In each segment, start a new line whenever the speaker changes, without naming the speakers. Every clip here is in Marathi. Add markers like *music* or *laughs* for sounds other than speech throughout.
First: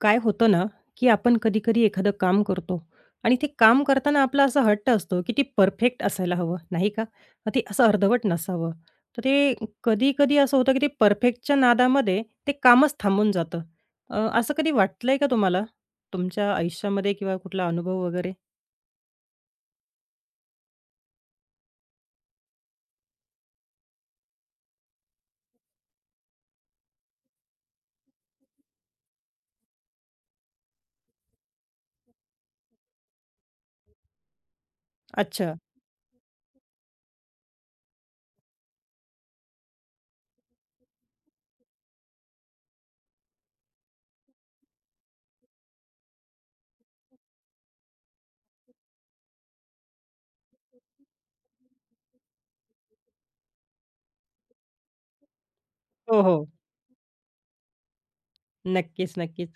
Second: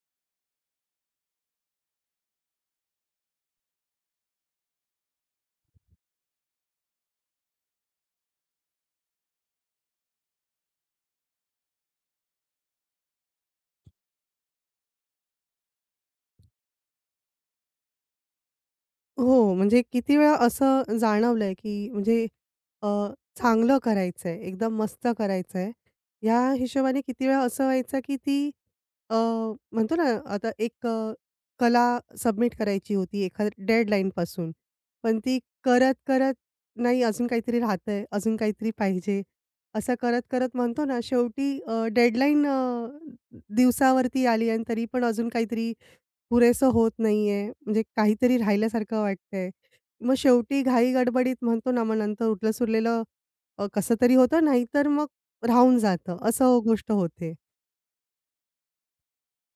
काय होतं ना, की आपण कधी-कधी एखादं काम करतो आणि ते काम करताना आपला असा हट्ट असतो, की ते परफेक्ट असायला हवं, नाही का? मग ते असं अर्धवट नसावं. तर ते कधी-कधी असं होतं, की ते परफेक्टच्या नादामध्ये ते कामच थांबून जातं. असं कधी वाटलंय का तुम्हाला? तुमच्या आयुष्यामध्ये किंवा कुठला अनुभव वगैरे?
हो, म्हणजे किती वेळा असं जाणवलंय, की म्हणजे अ, चांगलं करायचंय, एकदम मस्त करायचंय. या हिशोबाने किती वेळा असं व्हायचं, की ती अ, म्हणतो ना, आता एक कला सबमिट करायची होती एखाद्या डेडलाईनपासून. पण ती
अच्छा.
करत-करत नाही, अजून काहीतरी राहतंय, अजून काहीतरी पाहिजे. असं करत-करत म्हणतो ना, शेवटी डेडलाईन दिवसावरती आली आणि तरी पण अजून काहीतरी पुरेसं होत नाहीये, म्हणजे काहीतरी राहिल्यासारखं वाटतंय. मग शेवटी घाई-गडबडीत म्हणतो ना, मग नंतर उरलं-सुरलेलं कसं तरी होतं, नाहीतर मग राहून जातं,
हो, हो.
असं गोष्ट होते.
नक्कीच, नक्कीच.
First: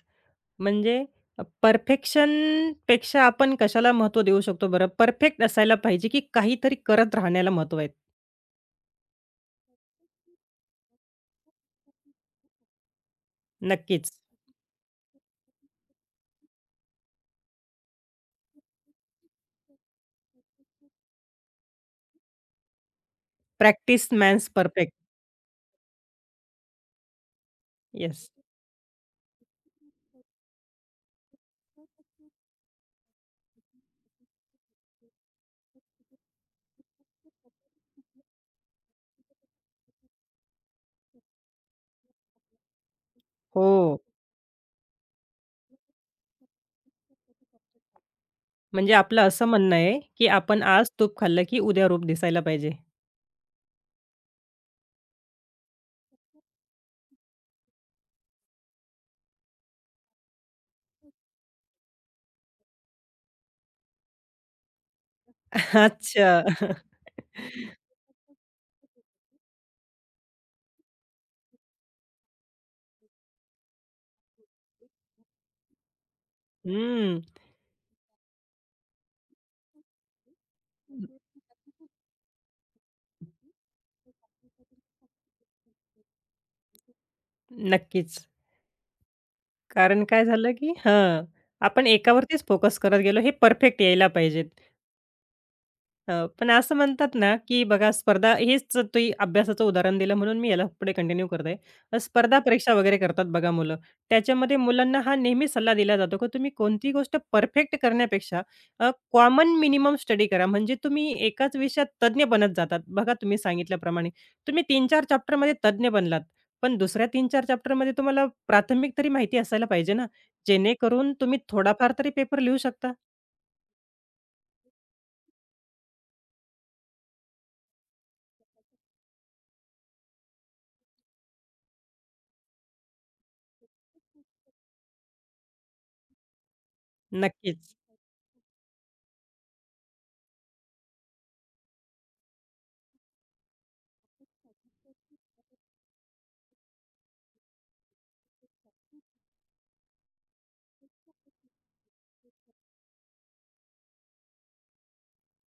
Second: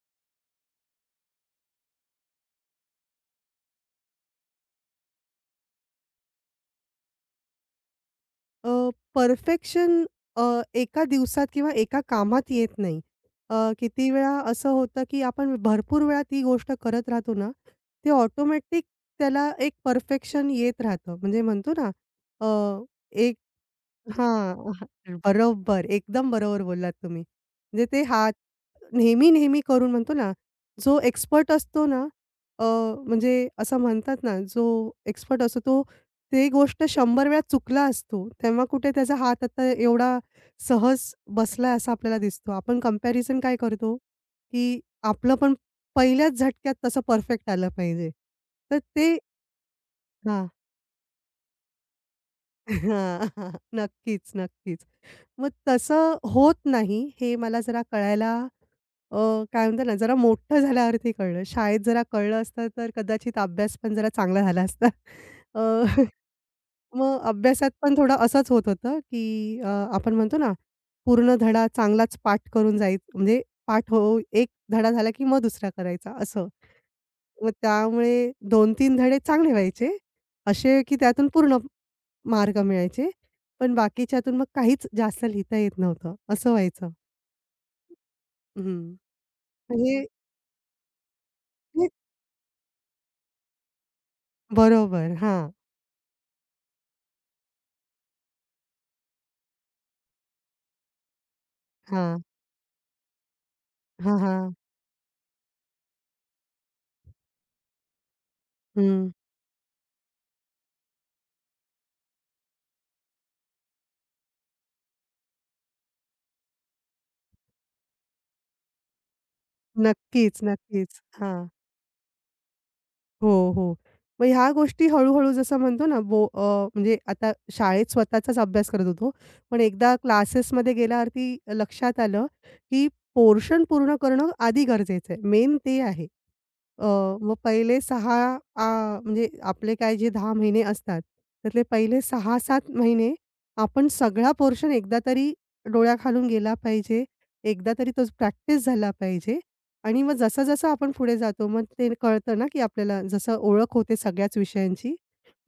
म्हणजे परफेक्शनपेक्षा आपण कशाला महत्त्व देऊ शकतो बरं? परफेक्ट असायला पाहिजे, की काहीतरी करत राहण्याला महत्त्व आहे?
अ, परफेक्शन अ, एका दिवसात किंवा एका कामात येत नाही. किती
नक्कीच.
वेळा असं होतं, की आपण भरपूर वेळा ती गोष्ट करत राहतो ना, ते ऑटोमॅटिक त्याला एक परफेक्शन येत राहतं. म्हणजे म्हणतो ना, अ, एक
प्रॅक्टिस मेक्स
हां. *laughs*
परफेक्ट.
बरोबर. एकदम बरोबर बोललात तुम्ही. म्हणजे ते
येस.
हात नेहमी, नेहमी करून म्हणतो ना, जो एक्सपर्ट असतो ना, अ, म्हणजे असं म्हणतात ना, जो एक्सपर्ट असतो तो ते गोष्ट 100 वेळा चुकला असतो. तेव्हा कुठे त्याचा हात आता एवढा सहज बसलाय असा आपल्याला दिसतो. आपण कंपॅरिझन काय करतो,
हो.
की आपलं पण पहिल्याच झटक्यात तसं परफेक्ट आलं पाहिजे. तर
म्हणजे
ते
आपलं असं म्हणणं आहे, की
हां.
आपण आज तूप खाल्लं, की उद्या रूप दिसायला पाहिजे.
*laughs* हां, नक्कीच, नक्कीच. मग तसं होत नाही हे मला जरा कळायला अ, काय म्हणतात ना, जरा मोठं झाल्यावरती कळलं. शाळेत जरा कळलं असतं तर कदाचित अभ्यास पण जरा चांगला झाला असता. अ,
*laughs*
*laughs*
अच्छा.
मग अभ्यासात
*laughs*
पण थोडं असंच होत होतं, की अ, आपण म्हणतो ना, पूर्ण धडा चांगलाच पाठ करून जायचं म्हणजे पाठ हो एक धडा झाला की मग दुसरा करायचा असं.
हम्म.
मग त्यामुळे 2-3 धडे चांगले व्हायचे, असे की त्यातून पूर्ण मार्क मिळायचे. पण बाकीच्यातून मग काहीच जास्त लिहिता येत नव्हतं, असं व्हायचं.
नक्कीच.
हं.
कारण
म्हणजे
काय झालं, की हां, आपण
ते
एकावरतीच फोकस करत गेलो, हे परफेक्ट यायला पाहिजे.
बरोबर. हां,
हो, पण असं म्हणतात ना, की बघा स्पर्धा हेच तुम्ही अभ्यासाचं उदाहरण दिलं म्हणून मी याला पुढे कंटिन्यू करत आहे.
हां.
स्पर्धा परीक्षा वगैरे करतात बघा मुलं.
हां, हां.
त्याच्यामध्ये मुलांना हा नेहमी सल्ला दिला जातो, की तुम्ही कोणतीही गोष्ट परफेक्ट करण्यापेक्षा
हं.
कॉमन मिनिमम स्टडी करा. म्हणजे तुम्ही एकाच विषयात तज्ञ बनत जातात. बघा तुम्ही सांगितल्याप्रमाणे तुम्ही 3-4 चॅप्टरमध्ये तज्ञ बनलात. पण दुसऱ्या 3-4 चॅप्टरमध्ये तुम्हाला प्राथमिक तरी माहिती असायला पाहिजे ना,
नक्कीच, नक्कीच.
जेणेकरून तुम्ही
हां.
थोडाफार तरी पेपर लिहू शकता.
हो, हो. मग ह्या गोष्टी हळू-हळू जसं म्हणतो ना, म्हणजे आता शाळेत स्वतःचाच अभ्यास करत होतो. पण एकदा क्लासेसमध्ये गेल्यावरती लक्षात आलं, की पोर्शन पूर्ण करणं आधी गरजेचं आहे. मेन ते आहे. अ, मग
नक्कीच.
पहिले 6 म्हणजे आपले काय जे 10 महिने असतात, त्यातले पहिले 6-7 महिने आपण सगळा पोर्शन एकदा तरी डोळ्याखालून गेला पाहिजे. एकदा तरी तो प्रॅक्टिस झाला पाहिजे आणि मग जसं-जसं आपण पुढे जातो, मग ते कळतं ना, की आपल्याला जसं ओळख होते सगळ्याच विषयांची.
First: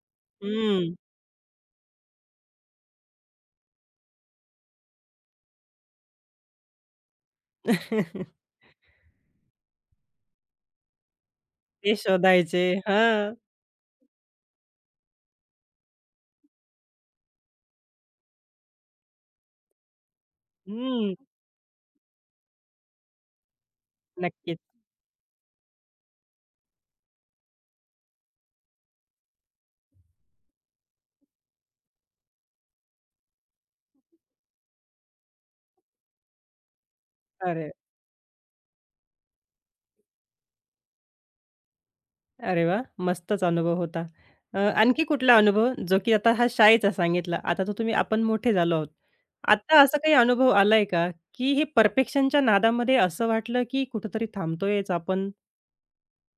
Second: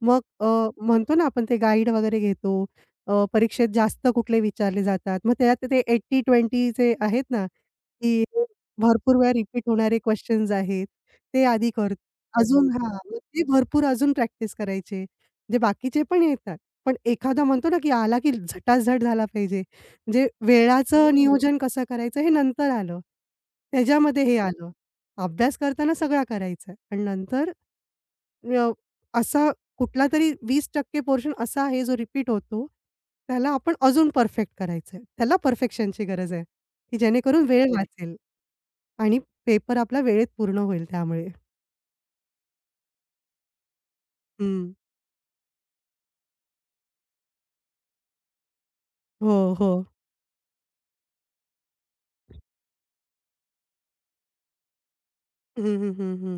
मग
हं.
म्हणतो ना, आपण ते गाईड वगैरे घेतो. परीक्षेत जास्त कुठले विचारले जातात. मग त्यात ते 80-20 आहेत ना, की
*laughs*
भरपूर वेळा रिपीट होणारे क्वेशन्स आहेत. ते आधी
ते
कर
शोधायचे.
अजून हां, मग
हां.
ते भरपूर अजून प्रॅक्टिस करायची. म्हणजे बाकीचे पण येतात. पण एखादा म्हणतो ना, की आला की झटाझट झाला पाहिजे. म्हणजे वेळाचं हो.
हं.
नियोजन कसं करायचं हे नंतर आलं. त्याच्यामध्ये हे
नक्कीच.
आलं. अभ्यास करताना सगळा करायचा आणि नंतर अ, असा कुठलातरी 20% पोर्शन असा आहे जो रिपीट होतो. त्याला आपण अजून परफेक्ट करायचंय. त्याला परफेक्शनची गरज आहे, की जेणेकरून वेळ
अरे,
वाचेल आणि पेपर आपला वेळेत पूर्ण होईल त्यामुळे.
अरे वाह! मस्तच अनुभव होता.
हं.
आणखी कुठला अनुभव जो की आता हा शाळेचा सांगितला. आता तो तुम्ही आपण मोठे झालो आहोत.
हो, हो.
आता असा काही अनुभव आलाय का, की हे परफेक्शनच्या नादामध्ये असं वाटलं की कुठेतरी थांबतोयच आपण?
हं, हं, हं, हं.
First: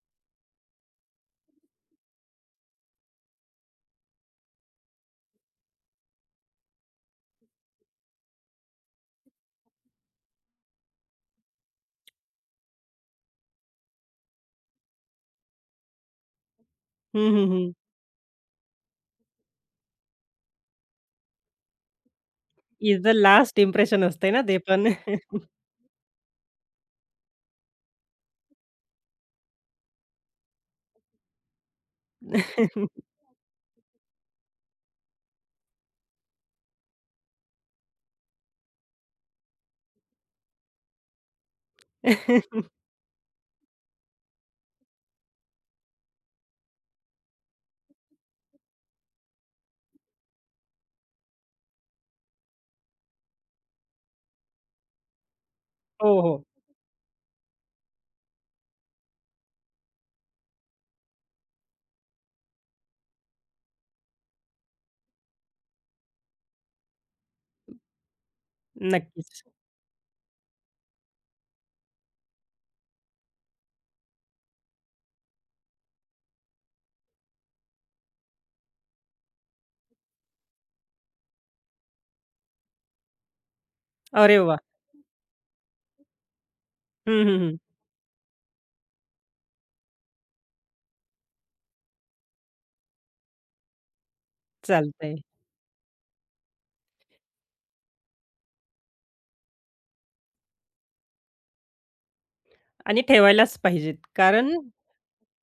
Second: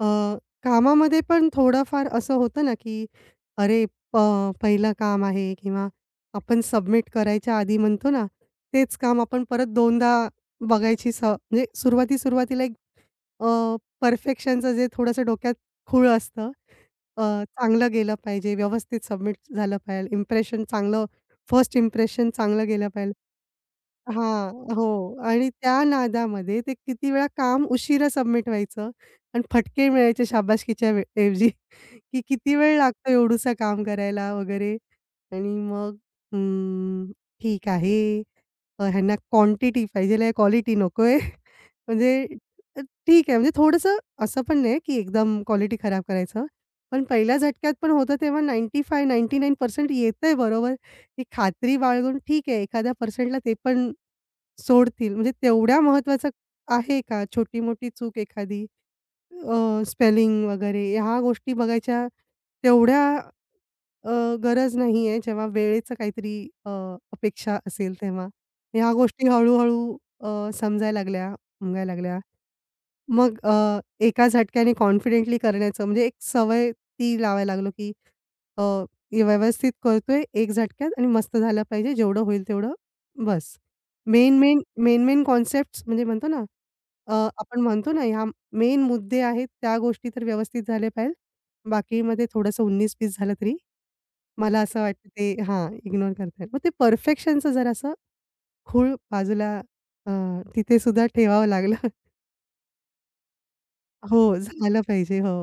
अ, कामामध्ये पण थोडंफार असं होतं ना, की अरे, प पहिलं काम आहे किंवा आपण सबमिट करायच्या आधी म्हणतो ना, तेच काम आपण परत 2 दा बघायची स म्हणजे सुरुवाती-सुरुवातीला एक अ, परफेक्शनचं जे थोडंसं डोक्यात खूळ असतं.
हं, हं, हं.
चांगलं गेलं पाहिजे, व्यवस्थित सबमिट झालं पाहिजे, इम्प्रेशन चांगलं फर्स्ट इम्प्रेशन चांगलं गेलं
इज द
पाहिजे.
लास्ट इम्प्रेशन असते ना
हां,
ते पण.
हो. आणि त्या नादामध्ये ते किती वेळा काम उशिरा सबमिट व्हायचं आणि फटके मिळायचे शाबासकीच्या ऐवजी, की किती वेळ लागतो एवढूसा काम करायला वगैरे. आणि मग हं, ठीक आहे. ह्यांना क्वांटिटी पाहिजेल आहे, क्वालिटी नकोय. *laughs* म्हणजे अ, ठीक आहे, म्हणजे थोडंसं असं पण नाही की एकदम क्वालिटी खराब करायचं. पण पहिल्या झटक्यात पण होतं तेव्हा 95-99% येतंय बरोबर, ही खात्री बाळगून ठीक आहे, एखाद्या पर्सेंटला ते पण सोडतील. म्हणजे तेवढ्या
हो,
महत्त्वाचं
हो.
आहे का छोटी-मोठी चूक एखादी स्पेलिंग वगैरे ह्या गोष्टी बघायच्या तेवढ्या अ, गरज नाहीये जेव्हा वेळेचं काहीतरी अ, अपेक्षा असेल तेव्हा. ह्या गोष्टी
नक्कीच.
हळू-हळू समजायला लागल्या, उमगायला लागल्या. मग एका झटक्याने कॉन्फिडेंटली करण्याचं म्हणजे एक सवय ती लावायला लागलो की अ, व्यवस्थित करतोय एक झटक्यात आणि मस्त झालं पाहिजे जेवढं होईल तेवढं बस.
अरे
मेन,
वाह!
मेन, मेन-मेन कॉन्सेप्ट्स म्हणजे म्हणतो ना
हं,
अ,
हं, हं.
आपण म्हणतो ना ह्या मेन मुद्दे आहेत त्या गोष्टी तर व्यवस्थित झाल्या पाहिजे. बाकीमध्ये थोडंसं 19-20 झालं तरी मला असं वाटतं
चालतंय
ते हां, इग्नोर करता येईल. मग ते परफेक्शनचं जरासं खूळ बाजूला अ, तिथे सुद्धा ठेवावं लागलं. *laughs*
आणि ठेवायलाच पाहिजेत.
हो,
कारण
झालं पाहिजे. हो,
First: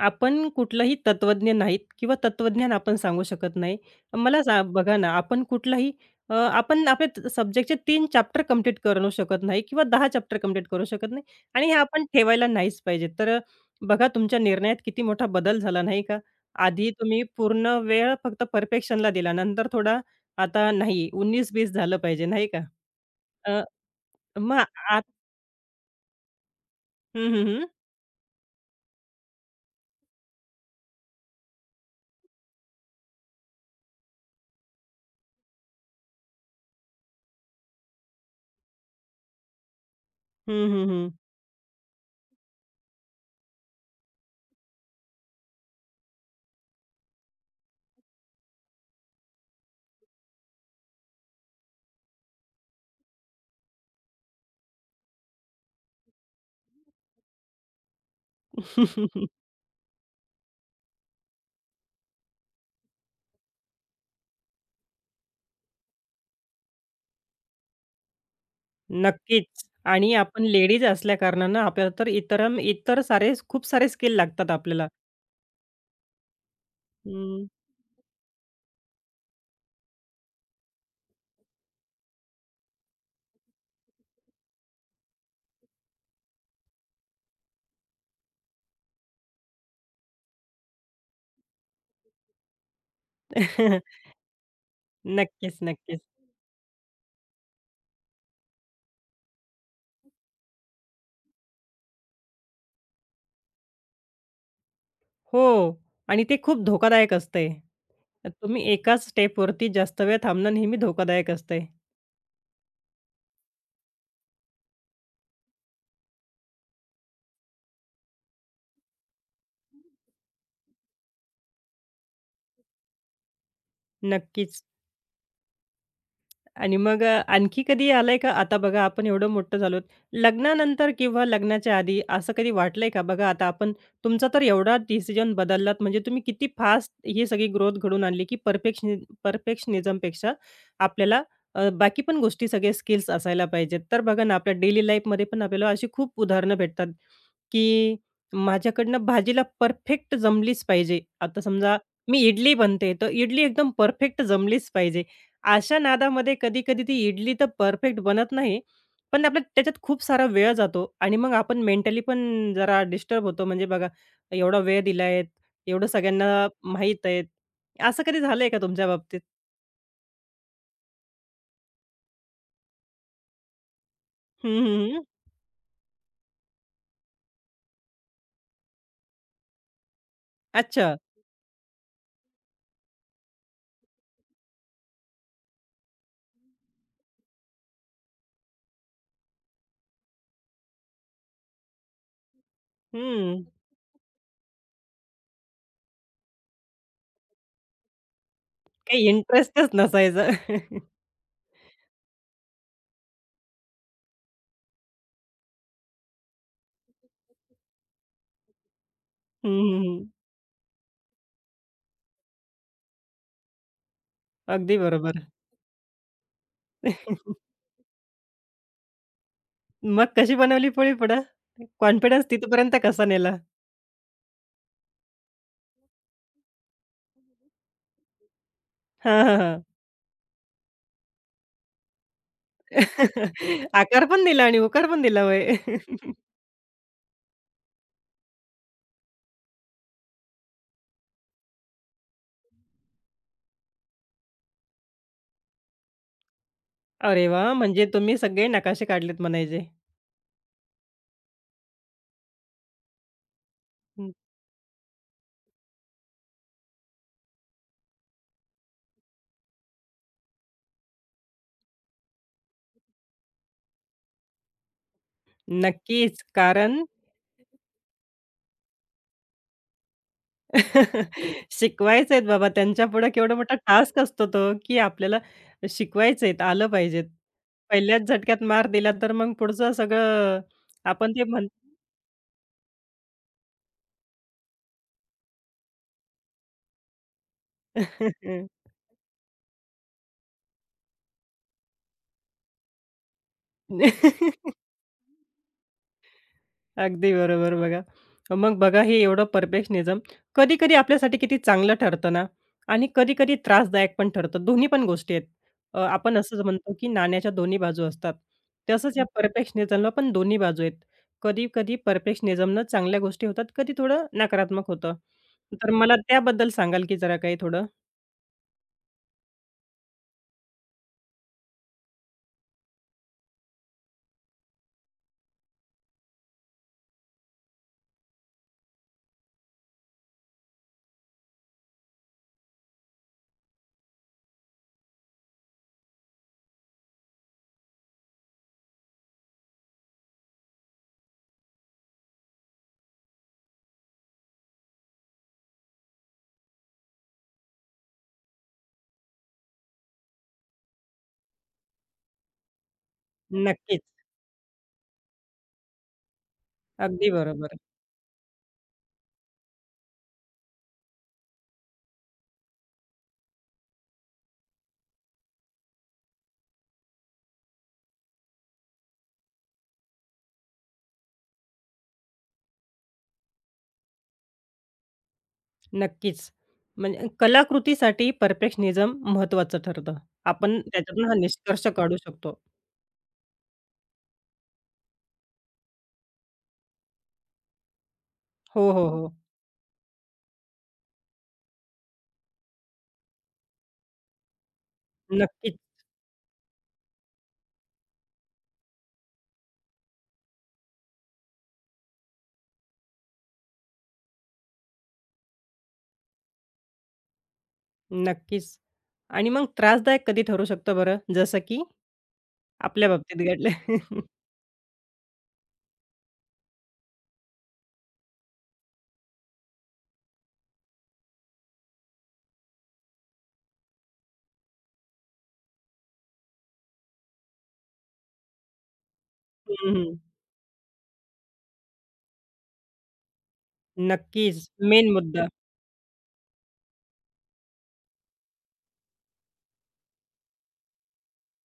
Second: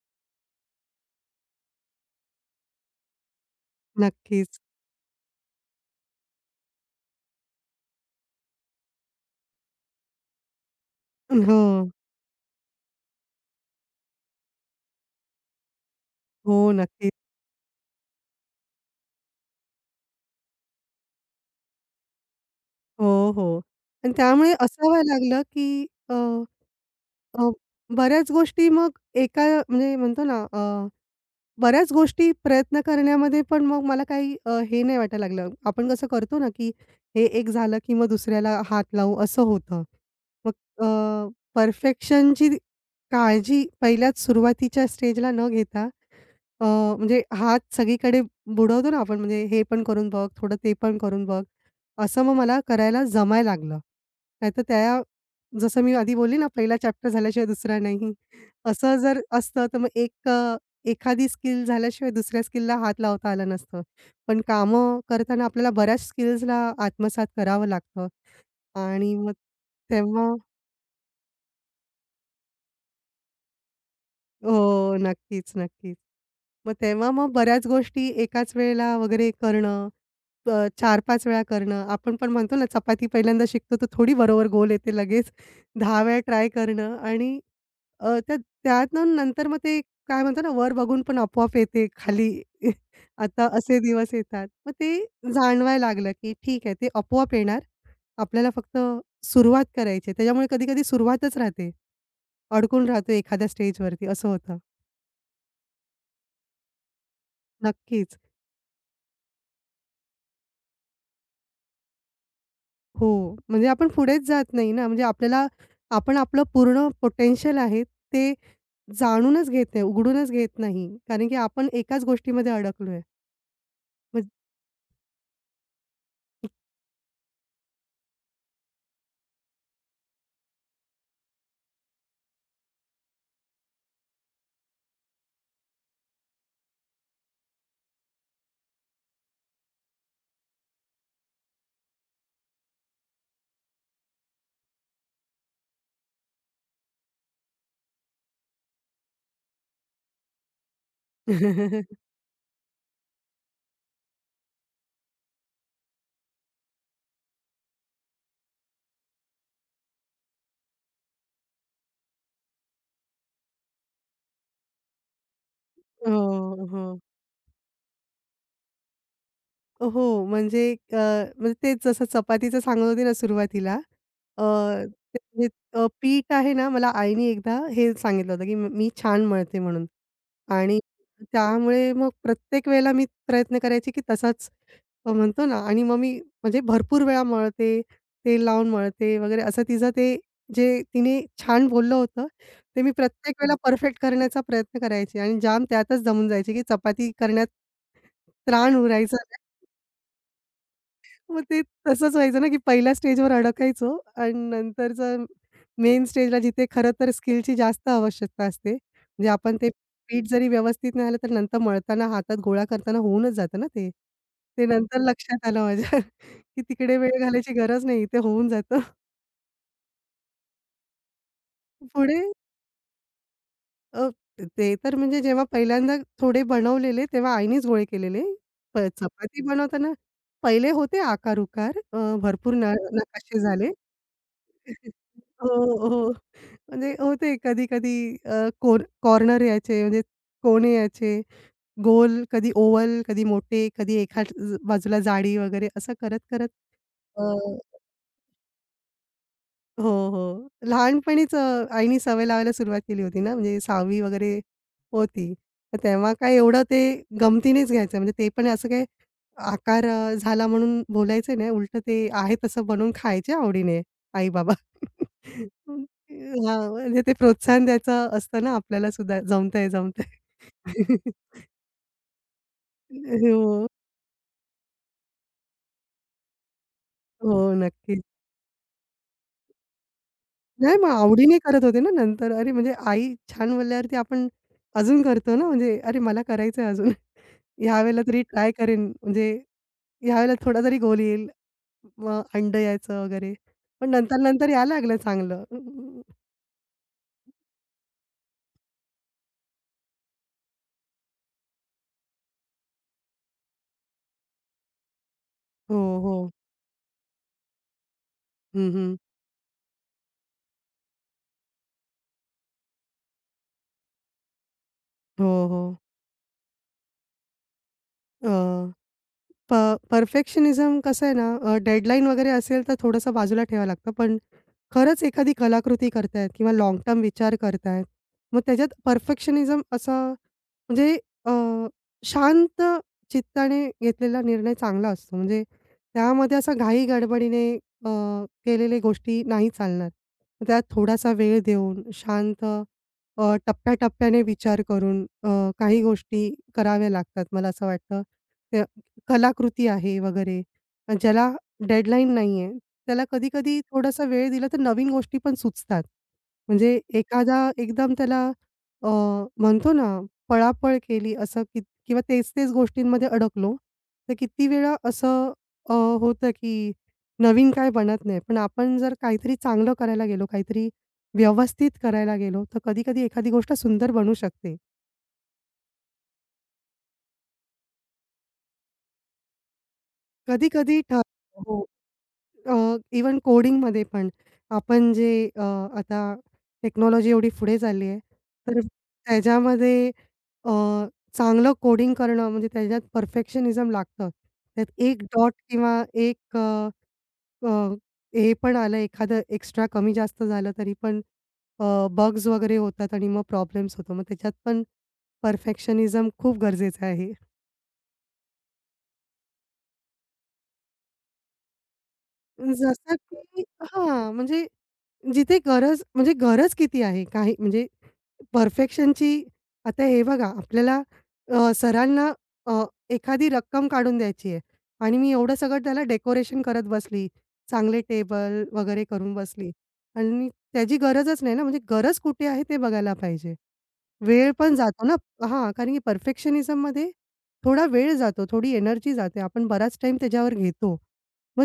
आपण कुठलाही तत्वज्ञ नाहीत किंवा तत्वज्ञान आपण सांगू शकत नाही. मला सा
नक्कीच.
बघा ना, आपण कुठलाही आपण आपल्या सब्जेक्टचे 3 चॅप्टर कंप्लीट करू शकत नाही किंवा 10 चॅप्टर कंप्लीट करू शकत नाही
हो,
आणि हे आपण ठेवायला नाहीच पाहिजे. तर बघा तुमच्या निर्णयात किती मोठा बदल झाला नाही का?
हो,
आधी तुम्ही
नक्कीच.
पूर्ण वेळ फक्त परफेक्शनला दिला, नंतर थोडा आता नाही 19-20 झालं पाहिजे नाही का?
हो,
अ,
हो. आणि त्यामुळे
मग
असं
आत
व्हायला लागलं, की अ,
हं, हं,
अ,
हं.
बऱ्याच गोष्टी मग एका म्हणजे म्हणतो ना बऱ्याच गोष्टी प्रयत्न करण्यामध्ये पण मग मला काही हे नाही वाटायला लागलं. आपण कसं करतो ना, की हे एक झालं, की मग दुसऱ्याला हात लावू असं होतं. मग
हं, हं, हं.
अ, परफेक्शनची काळजी पहिल्याच सुरुवातीच्या स्टेजला न घेता अ, म्हणजे हात सगळीकडे बुडवतो ना आपण म्हणजे हे पण करून बघ, थोडं ते पण करून बघ. असं मग मला करायला जमायला लागलं. नाहीतर त्या जसं मी आधी बोलली ना, पहिला चॅप्टर झाल्याशिवाय दुसरा नाही. असं जर
*laughs*
असतं तर मग एक एखादी स्किल झाल्याशिवाय दुसऱ्या स्किलला हात लावता आला नसतं. पण कामं करताना आपल्याला बऱ्याच स्किल्सला आत्मसात करावं लागतं आणि मग
नक्कीच. आणि
तेव्हा
आपण लेडीज असल्याकारणानं आपल्याला तर इतर इतर सारे खूप सारे स्किल लागतात आपल्याला.
हो, नक्कीच, नक्कीच. मग तेव्हा मग
अं,
बऱ्याच गोष्टी एकाच वेळेला वगैरे करणं, 4-5 वेळा करणं. आपण पण म्हणतो ना, चपाती पहिल्यांदा शिकतो, तर थोडी बरोबर गोल येते लगेच 10 वेळा ट्राय करणं आणि अ, त्या त्यातून नंतर मग ते काय म्हणतो ना, वर बघून पण आपोआप येते खाली. *laughs* आता असे
*laughs*
दिवस येतात. मग ते
नक्कीच,
जाणवायला
नक्कीच.
लागलं, की ठीक आहे, ते आपोआप येणार. आपल्याला फक्त सुरुवात करायची त्याच्यामुळे कधी-कधी सुरुवातच राहते. अडकून राहतो एखाद्या स्टेजवरती, असं होतं.
हो. आणि ते खूप धोकादायक असतंय.
नक्कीच.
तुम्ही एकाच स्टेपवरती जास्त वेळ थांबणं नेहमी धोकादायक असतंय.
हो. म्हणजे आपण पुढेच जात नाही ना, म्हणजे आपल्याला आपण आपलं पूर्ण पोटेन्शियल आहे ते जाणूनच घेत नाही, उघडूनच घेत नाही. कारण की आपण एकाच गोष्टीमध्ये अडकलोय. म्हण
नक्कीच. आणि मग आणखी कधी आलंय का? आता बघा आपण एवढं मोठं झालो. लग्नानंतर किंवा लग्नाच्या आधी असं कधी वाटलंय का? बघा आता आपण तुमचा तर एवढा डिसिजन बदललात म्हणजे तुम्ही किती फास्ट ही सगळी ग्रोथ घडवून आणली, की परफेक्शनिझमपेक्षा आपल्याला बाकी पण गोष्टी सगळे स्किल्स असायला पाहिजेत. तर बघा ना आपल्या डेली लाईफमध्ये पण आपल्याला अशी खूप उदाहरणं भेटतात, की माझ्याकडनं भाजीला परफेक्ट जमलीच पाहिजे. आता समजा
*laughs*
मी इडली बनते, तर इडली एकदम परफेक्ट जमलीच पाहिजे. अशा नादामध्ये कधी-कधी ती इडली तर परफेक्ट बनत नाही. पण आपला त्याच्यात खूप सारा वेळ जातो आणि मग आपण मेंटली पण जरा डिस्टर्ब होतो. म्हणजे बघा, एवढा वेळ दिलाय, एवढं सगळ्यांना
हो, हो.
माहीत आहे. असं कधी झालंय का तुमच्या बाबतीत?
हो, म्हणजे म्हणजे तेच जसं चपातीचं सांगत होते ना सुरुवातीला. अ,
हं, हं, हं.
ते म्हणजे अ, पीठ आहे ना, मला आईने एकदा हे सांगितलं होतं, की "मी मी छान मळते" म्हणून. आणि
अच्छा.
त्यामुळे मग प्रत्येक वेळेला मी प्रयत्न करायचे, की तसाच म्हणतो ना आणि मग मी म्हणजे भरपूर वेळा मळते, तेल लावून मळते वगैरे असं तिचं ते जे तिने छान बोललं होतं, ते मी प्रत्येक
हं.
वेळेला परफेक्ट करण्याचा प्रयत्न करायची आणि जाम त्यातच दमून जायची, की चपाती करण्यात त्राण
काही
उरायचा.
इंटरेस्टच नसायचा. *laughs*
मग ते तसंच व्हायचं ना, की पहिल्या स्टेजवर अडकायचो आणि नंतरचं मेन स्टेजला जिथे खरं तर स्किलची जास्त आवश्यकता असते. म्हणजे
हं,
आपण ते
हं,
पीठ जरी व्यवस्थित नाही आलं, तर नंतर मळताना हातात गोळा करताना होऊनच जातं ना ते. ते
अगदी
नंतर
बरोबर.
लक्षात आलं माझ्या, *laughs* की तिकडे वेळ
*laughs*
घालायची गरज नाही, इथे होऊन जातं.
मग कशी बनवली पोळी-पुडा?
पुढे
कॉन्फिडन्स तिथपर्यंत कसा नेला?
अ, ते तर म्हणजे जेव्हा पहिल्यांदा थोडे बनवलेले, तेव्हा आईनेच गोळे केलेले.
हां, हां,
चपाती
हां.
बनवताना पहिले होते आकार-उकार, भरपूर नकाशे
*laughs*
झाले.
आकार पण दिला आणि उकार पण दिला होय.
हो, हो.
*laughs*
म्हणजे होते कधी-कधी अ, कोर कॉर्नर यायचे म्हणजे कोने यायचे. गोल, कधी ओव्हल, कधी मोठे, कधी एका बाजूला जाडी वगैरे असं करत-करत
अरे
अ
वाह! म्हणजे तुम्ही सगळे नकाशे काढलेत म्हणायचे.
हो, हो. लहानपणीच आईनी सवय लावायला सुरुवात केली होती ना, म्हणजे 6वी
हं,
वगैरे होती. तर तेव्हा काय एवढं ते गमतीनेच घ्यायचं. म्हणजे ते पण असं काही आकार झाला म्हणून बोलायचे नाही. उलटं ते आहे तसं बनवून खायचे आवडीने आई-बाबा.
नक्कीच.
हां,
कारण
म्हणजे ते प्रोत्साहन द्यायचं असतं ना आपल्याला सुद्धा जमतंय, जमतंय.
*laughs* शिकवायचे आहेत बाबा त्यांच्यापुढे केवढा मोठा
हो,
टास्क असतो तो, की आपल्याला शिकवायचे आहेत, आलं पाहिजेत.
हो,
पहिल्याच
नक्कीच.
झटक्यात मार दिला तर मग पुढचं सगळं
नाही मग
आपण ते
आवडीने
म्हण
करत होते ना नंतर. अरे म्हणजे आई छान बोलल्यावरती आपण अजून करतो ना, म्हणजे अरे मला करायचंय अजून. ह्यावेळेला तरी ट्राय
*laughs*
करेन, म्हणजे ह्यावेळेला थोडा तरी गोल येईल. मग अंडं यायचं वगैरे. पण नंतर-नंतर
*laughs*
यायला लागलं चांगलं.
अगदी बरोबर बघा. मग बघा हे एवढं परफेक्शनिझम कधी-कधी आपल्यासाठी किती चांगलं ठरतं ना आणि कधी-कधी त्रासदायक पण ठरतं. दोन्ही पण गोष्टी आहेत.
हो,
आपण
हो.
असंच म्हणतो की नाण्याच्या दोन्ही बाजू असतात.
हं,
तसंच
हं.
या परफेक्शनिझमला पण दोन्ही बाजू आहेत. कधी-कधी परफेक्शनिझमनं चांगल्या गोष्टी होतात, कधी थोडं नकारात्मक होतं.
हो, हो.
तर मला त्याबद्दल सांगाल की जरा काही थोडं?
अ, प परफेक्शनिझम कसं आहे ना, डेडलाईन वगैरे असेल तर थोडंसं बाजूला ठेवावं लागतं. पण खरंच एखादी कलाकृती करतायत किंवा लाँग टर्म विचार करतायत. मग त्याच्यात परफेक्शनिझम असा म्हणजे अ, शांत चित्ताने घेतलेला निर्णय चांगला असतो. म्हणजे त्यामध्ये असा घाई-गडबडीने अ, केलेल्या गोष्टी नाही चालणार. मग त्यात थोडासा वेळ देऊन शांत टप्प्याटप्प्याने विचार करून काही गोष्टी कराव्या लागतात मला असं वाटतं. त्या कलाकृती आहे वगैरे ज्याला डेडलाईन नाहीये त्याला कधी-कधी
नक्कीच.
थोडासा वेळ दिला तर नवीन गोष्टी पण सुचतात. म्हणजे
अगदी
एखादा
बरोबर.
एकदम त्याला अ, म्हणतो ना पळापळ केली असं की किंवा तेच-तेच गोष्टींमध्ये अडकलो, तर किती वेळा असं अ, होतं की नवीन काय बनत नाही. पण आपण जर काहीतरी चांगलं करायला गेलो, काहीतरी व्यवस्थित करायला गेलो, तर कधी-कधी एखादी गोष्ट सुंदर बनू शकते.
नक्कीच. म्हणजे कलाकृतीसाठी परफेक्शनिझम महत्त्वाचं ठरतं. आपण
कधी-कधी ठर
त्याच्यातून हा
हो.
निष्कर्ष काढू शकतो.
इव्हन कोडिंगमध्ये पण आपण जे अ, आता टेक्नॉलॉजी एवढी पुढे झाली आहे, तर
हो, हो, हो.
त्याच्यामध्ये अ, चांगलं कोडिंग करणं म्हणजे त्याच्यात परफेक्शनिझम लागतं. त्यात एक डॉट
नक्कीच,
किंवा एक अ, अ, हे पण आलं एखादं एक्स्ट्रा कमी जास्त झालं तरी पण बग्स वगैरे होतात आणि मग प्रॉब्लेम्स होतो. मग त्याच्यात पण परफेक्शनिझम खूप गरजेचं आहे.
नक्कीच. आणि मग त्रासदायक कधी ठरू शकतो बरं? जसं की आपल्या
जसं
बाबतीत
की
घडलं.
हां, म्हणजे जिथे गरज म्हणजे गरज किती आहे? काही म्हणजे परफेक्शनची आता हे बघा आपल्याला सरांना अ, एखादी रक्कम काढून द्यायची आहे आणि मी एवढं सगळं त्याला डेकोरेशन करत बसली. चांगले टेबल वगैरे करून बसली
हं, हं.
आणि त्याची गरजच नाही ना, म्हणजे गरज कुठे आहे ते बघायला पाहिजे. वेळ
नक्कीच.
पण जातो
मेन
ना
मुद्दा.
हां, कारण की परफेक्शनिझममध्ये थोडा वेळ जातो, थोडी एनर्जी जाते. आपण बराच टाईम त्याच्यावर घेतो. मग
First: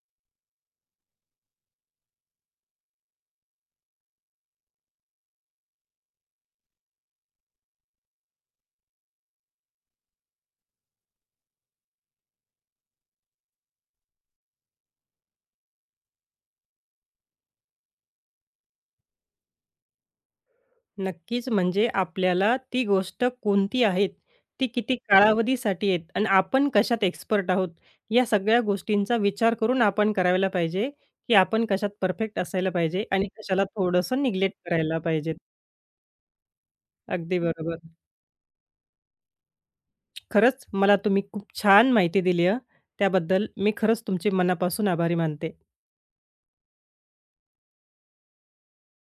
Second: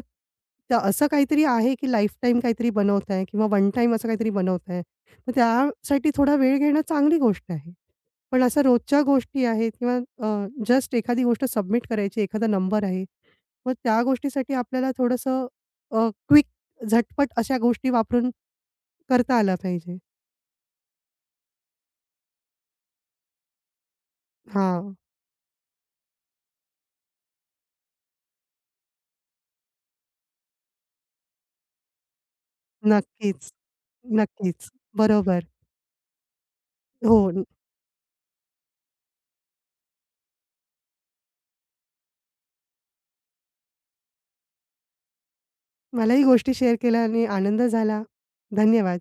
असं काहीतरी आहे, की लाईफटाईम काहीतरी बनवताय किंवा वन टाईम असं काहीतरी बनवताय. मग त्यासाठी थोडा वेळ घेणं चांगली गोष्ट आहे. पण असं रोजच्या गोष्टी आहेत किंवा जस्ट एखादी गोष्ट सबमिट करायची, एखादा नंबर आहे. मग त्या गोष्टीसाठी आपल्याला थोडंसं क्विक झटपट अशा गोष्टी वापरून करता आल्या पाहिजे.
नक्कीच म्हणजे आपल्याला ती गोष्ट कोणती आहेत, ती किती
हां,
कालावधीसाठी आहेत आणि आपण कशात एक्सपर्ट आहोत, या सगळ्या गोष्टींचा विचार करून आपण करायला पाहिजे, की आपण कशात परफेक्ट असायला पाहिजे आणि
नक्कीच.
कशाला थोडंसं निग्लेक्ट
नक्कीच.
करायला पाहिजे.
बरोबर. हो.
अगदी बरोबर. खरंच मला तुम्ही खूप छान माहिती दिली आहे. त्याबद्दल मी खरंच तुमचे मनापासून आभारी मानते.
मलाही गोष्टी शेअर केल्या आणि आनंद झाला. धन्यवाद.